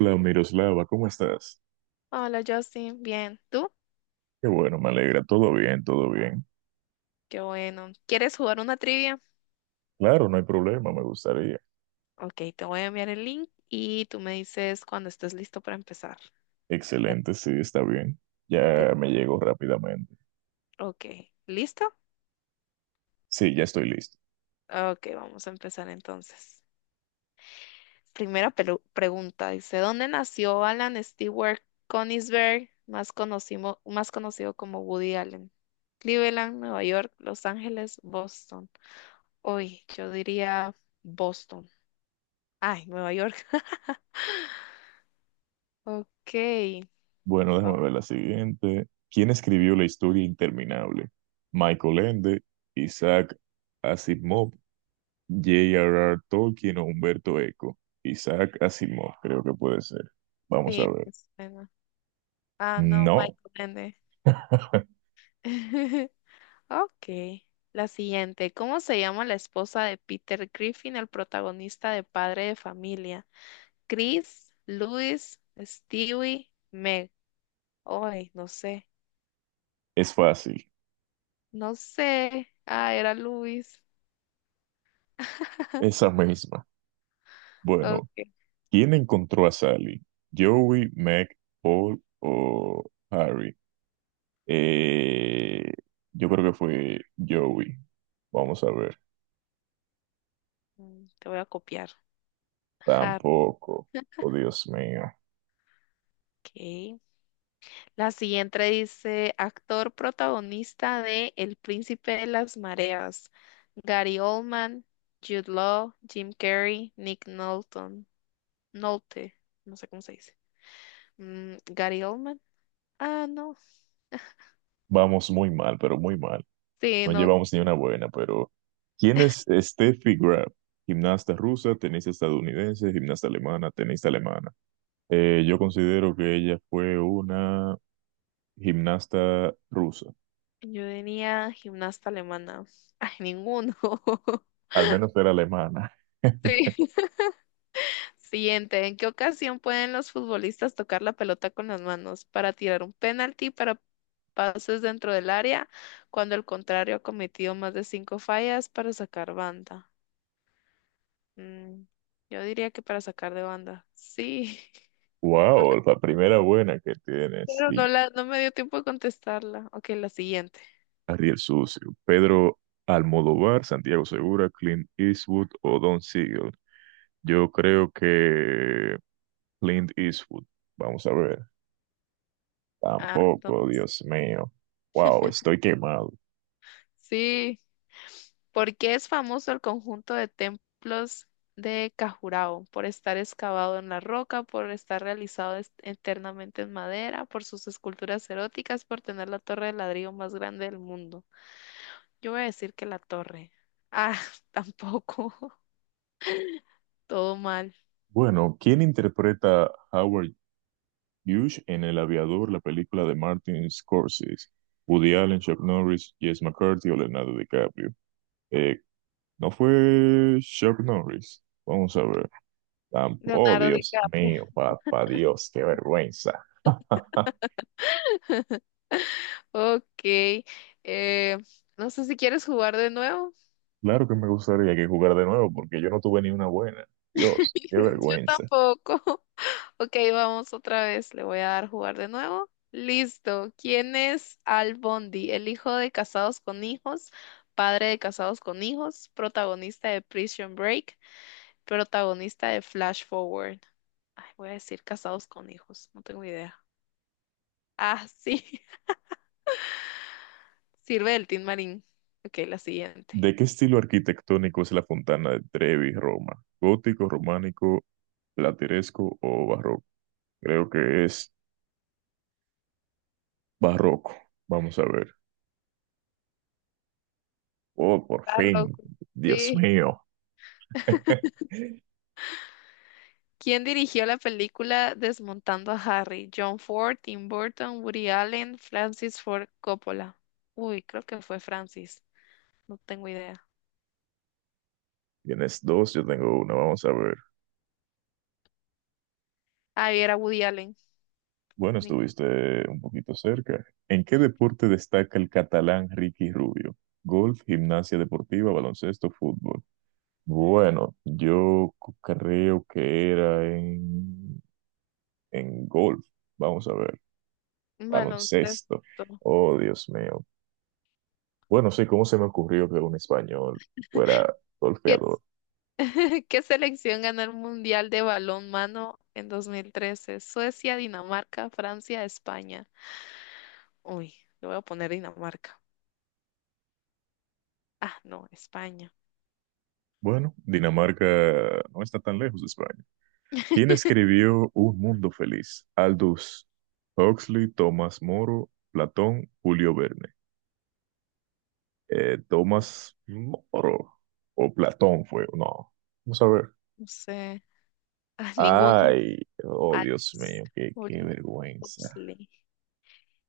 Hola, Miroslava, ¿cómo estás? Hola Justin, bien. ¿Tú? Qué bueno, me alegra. Todo bien, todo bien. Qué bueno. ¿Quieres jugar una trivia? Claro, no hay problema, me gustaría. Ok, te voy a enviar el link y tú me dices cuando estés listo para empezar. Ya Excelente, sí, está bien. te- Ya me llegó rápidamente. Ok, ¿listo? Sí, ya estoy listo. Ok, vamos a empezar entonces. Primera pregunta, dice, ¿dónde nació Alan Stewart Konisberg, más conocido como Woody Allen? Cleveland, Nueva York, Los Ángeles, Boston. Uy, yo diría Boston. Ay, Nueva York. Bueno, Ok. déjame ver la siguiente. ¿Quién escribió la historia interminable? Michael Ende, Isaac Asimov, J.R.R. Tolkien o Humberto Eco. Isaac Asimov, creo que puede ser. Vamos a Sí, ver. pues bueno. Ah, no, No, Michael Ende. Ok. La siguiente. ¿Cómo se llama la esposa de Peter Griffin, el protagonista de Padre de Familia? Chris, Luis, Stewie, Meg. Ay, no sé. es fácil. No sé. Ah, era Luis. Esa misma. Bueno, Ok. ¿quién encontró a Sally? ¿Joey, Meg, Paul o Harry? Eh, yo creo que fue Joey. Vamos a ver. Te voy a copiar. Har- Tampoco. Oh, Dios mío. Ok. La siguiente dice, actor protagonista de El Príncipe de las Mareas, Gary Oldman, Jude Law, Jim Carrey, Nick Nolte, Nolte, no sé cómo se dice. Gary Oldman. Ah, no. Vamos muy mal, pero muy mal. Sí, No no. llevamos ni una buena, pero ¿quién es Steffi Graf? Gimnasta rusa, tenista estadounidense, gimnasta alemana, tenista alemana. Yo considero que ella fue una gimnasta rusa. Yo tenía gimnasta alemana. Ay, ninguno. Al menos era alemana. Sí. Siguiente, ¿en qué ocasión pueden los futbolistas tocar la pelota con las manos para tirar un penalti, para pases dentro del área, cuando el contrario ha cometido más de cinco fallas para sacar banda? Mm, yo diría que para sacar de banda. Sí, Wow, la primera buena que tienes. pero no Sí, la, no me dio tiempo de contestarla. Ok, la siguiente. Ariel Sucio, Pedro Almodóvar, Santiago Segura, Clint Eastwood o Don Siegel. Yo creo que Clint Eastwood. Vamos a ver. Ah, no. Tampoco, Dios mío. Wow, estoy quemado. Sí. ¿Por qué es famoso el conjunto de templos de Cajurao? Por estar excavado en la roca, por estar realizado eternamente en madera, por sus esculturas eróticas, por tener la torre de ladrillo más grande del mundo. Yo voy a decir que la torre. Ah, tampoco. Todo mal. Bueno, ¿quién interpreta a Howard Hughes en El Aviador, la película de Martin Scorsese? Woody Allen, Chuck Norris, Jess McCarthy o Leonardo DiCaprio. Eh, ¿No fue Chuck Norris? Vamos a ver. Oh, Leonardo Dios DiCaprio. mío, papá Dios, qué vergüenza. Ok. eh, no sé si quieres jugar de nuevo. Claro que me gustaría que jugara de nuevo porque yo no tuve ni una buena. Dios, qué Yo vergüenza. tampoco. Ok, vamos otra vez. Le voy a dar jugar de nuevo. Listo. ¿Quién es Al Bundy? El hijo de Casados con Hijos, padre de Casados con Hijos, protagonista de Prison Break, protagonista de Flash Forward. Ay, voy a decir Casados con Hijos, no tengo idea. Ah, sí. Sirve del Tin Marín. Ok, la siguiente. ¿De qué estilo arquitectónico es la Fontana de Trevi, Roma? ¿Gótico, románico, plateresco o barroco? Creo que es barroco. Vamos a ver. Oh, por Está fin. rojo. Dios Sí. mío. ¿Quién dirigió la película Desmontando a Harry? John Ford, Tim Burton, Woody Allen, Francis Ford Coppola. Uy, creo que fue Francis. No tengo idea. Tienes dos, yo tengo una. Vamos a ver. Ah, y era Woody Allen. Bueno, Ni- estuviste un poquito cerca. ¿En qué deporte destaca el catalán Ricky Rubio? Golf, gimnasia deportiva, baloncesto, fútbol. Bueno, creo que era en golf. Vamos a ver, baloncesto. Baloncesto. Oh, Dios mío. Bueno, sí, ¿cómo se me ocurrió que un español fuera ¿Qué, es- golfeador? ¿Qué selección ganó el Mundial de Balonmano en 2013? Suecia, Dinamarca, Francia, España. Uy, le voy a poner Dinamarca. Ah, no, España. Bueno, Dinamarca no está tan lejos de España. ¿Quién escribió Un Mundo Feliz? Aldous Huxley, Tomás Moro, Platón, Julio Verne. Tomás Moro o Platón fue, no. Vamos a ver. No sé. Ah, ninguno. Ay, oh Dios Alex mío, qué Ol- vergüenza. Oxley.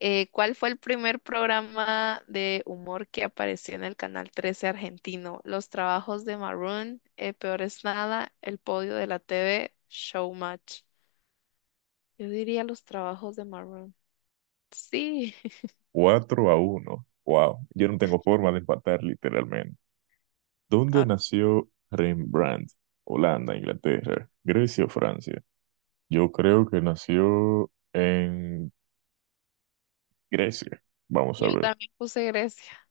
¿Cuál fue el primer programa de humor que apareció en el canal 13 argentino? Los trabajos de Maroon, Peor es nada, El podio de la TV, Showmatch. Yo diría los trabajos de Maroon. Sí, Cuatro a uno. Wow, yo no tengo forma de empatar literalmente. ¿Dónde A ver, nació Rembrandt? Holanda, Inglaterra, Grecia o Francia. Yo creo que nació en Grecia. Vamos yo a ver. también puse Grecia.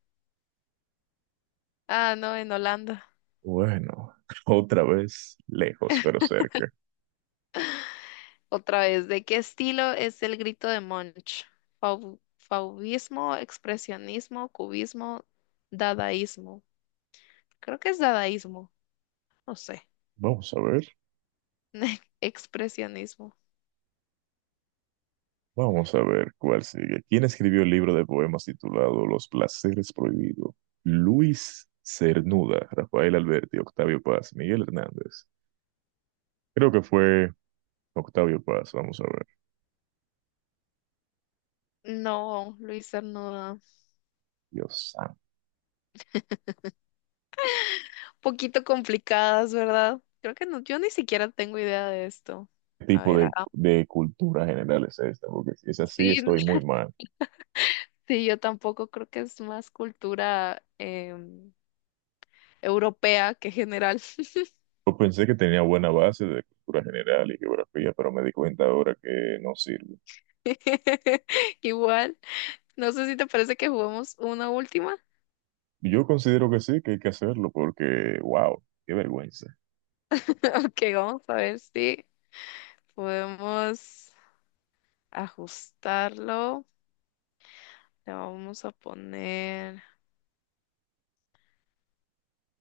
Ah, no, en Holanda. Bueno, otra vez, lejos pero cerca. Otra vez, ¿de qué estilo es el grito de Munch? Fauvismo, expresionismo, cubismo, dadaísmo. Creo que es dadaísmo, no sé. Vamos a ver, Expresionismo. vamos a ver cuál sigue. ¿Quién escribió el libro de poemas titulado Los placeres prohibidos? Luis Cernuda, Rafael Alberti, Octavio Paz, Miguel Hernández. Creo que fue Octavio Paz, vamos a ver. No, Luisa, no. Da. Dios santo. Poquito complicadas, ¿verdad? Creo que no, yo ni siquiera tengo idea de esto. ¿Qué A tipo ver, ah, de cultura general es esta? Porque si es así, sí, estoy muy mal. sí, yo tampoco creo que es más cultura em, europea que general. Yo pensé que tenía buena base de cultura general y geografía, pero me di cuenta ahora que no sirve. Igual, no sé si te parece que juguemos una última. Yo considero que sí, que hay que hacerlo, porque, wow, qué vergüenza Ok, vamos a ver si podemos ajustarlo. Le vamos a poner,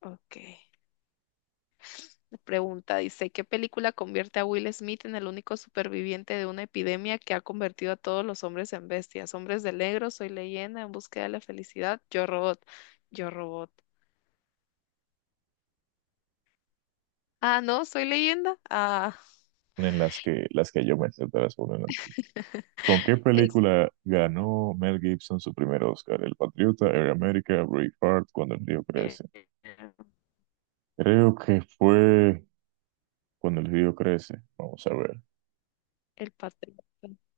ok. Pregunta, dice, ¿qué película convierte a Will Smith en el único superviviente de una epidemia que ha convertido a todos los hombres en bestias? Hombres de negro, Soy leyenda, En búsqueda de la felicidad, Yo Robot, Yo Robot. Ah, no, Soy leyenda. Ah, en las que yo me sé transformar en ti. ¿Con qué es película ganó Mel Gibson su primer Oscar? El Patriota, Air America, Braveheart, Cuando el río eh, crece. Creo que fue Cuando el río crece. Vamos a ver. El Patriota.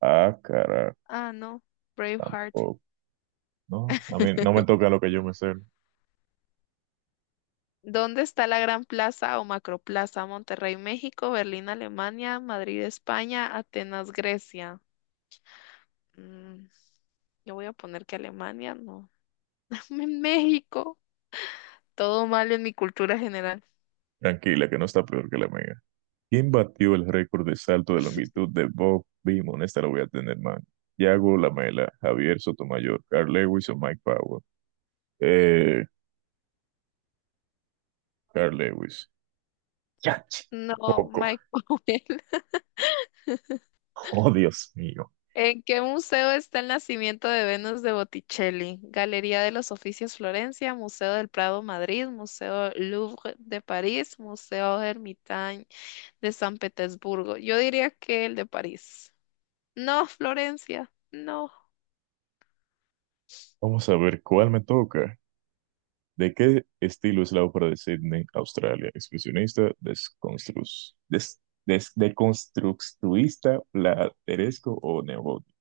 Ah, cara, Ah, no, Braveheart. tampoco. No, a mí no me toca lo que yo me sé. ¿Dónde está la Gran Plaza o Macroplaza? Monterrey, México, Berlín, Alemania, Madrid, España, Atenas, Grecia. Mm, yo voy a poner que Alemania, no. En México. Todo mal en mi cultura general. Tranquila, que no está peor que la mía. ¿Quién batió el récord de salto de longitud de Bob Beamon? Esta la voy a tener, man. Yago Lamela, Javier Sotomayor, Carl Lewis o Mike Power. Eh, Carl Lewis. Ya, No, poco. Michael. Oh, Dios mío. ¿En qué museo está el nacimiento de Venus de Botticelli? Galería de los Oficios Florencia, Museo del Prado Madrid, Museo Louvre de París, Museo Hermitage de San Petersburgo. Yo diría que el de París. No, Florencia, no. Vamos a ver cuál me toca. ¿De qué estilo es la ópera de Sydney, Australia? Expresionista, deconstructuista, plateresco o neogótico.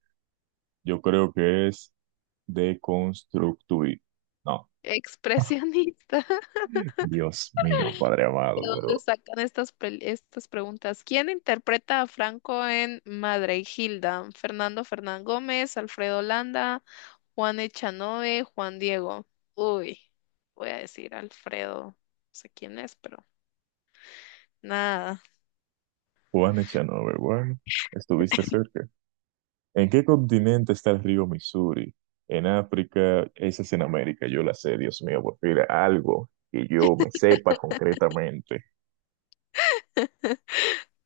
Yo creo que es deconstructuista. No. Expresionista. Dios mío, Padre ¿De amado, dónde pero sacan estas, estas preguntas? ¿Quién interpreta a Franco en Madre y Hilda? Fernando Fernán Gómez, Alfredo Landa, Juan Echanove, Juan Diego. Uy, voy a decir Alfredo. No sé quién es, pero nada. Juan Echanove, bueno, estuviste cerca. ¿En qué continente está el río Missouri? En África, esa es en América, yo la sé, Dios mío, por fin, algo que yo me sepa concretamente.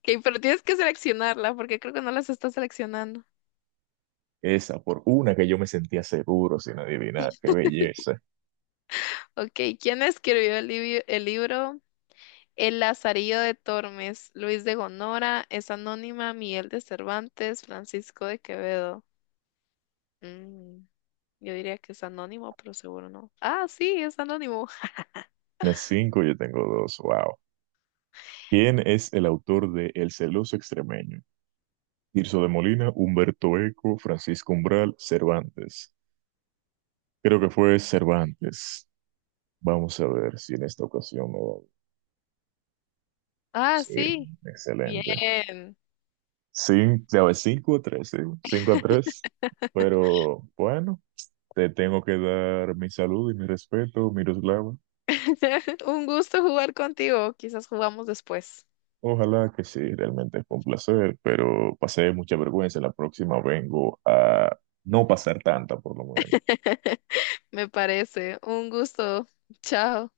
Ok, pero tienes que seleccionarla porque creo que no las estás seleccionando. Esa, por una que yo me sentía seguro sin adivinar, qué belleza. Ok, ¿quién escribió el, el libro El Lazarillo de Tormes? Luis de Gonora, es anónima, Miguel de Cervantes, Francisco de Quevedo. Mm. Yo diría que es anónimo, pero seguro no. Ah, sí, es anónimo. Tienes cinco, yo tengo dos, wow. ¿Quién es el autor de El celoso extremeño? Tirso de Molina, Humberto Eco, Francisco Umbral, Cervantes. Creo que fue Cervantes. Vamos a ver si en esta ocasión me va. Ah, Sí, sí. excelente. Bien. Ya ves, cinco a tres, sí, cinco a tres. Pero bueno, te tengo que dar mi salud y mi respeto, Miroslava. Un gusto jugar contigo. Quizás jugamos después. Ojalá que sí, realmente fue un placer, pero pasé mucha vergüenza. La próxima vengo a no pasar tanta, por lo menos. Me parece. Un gusto. Chao.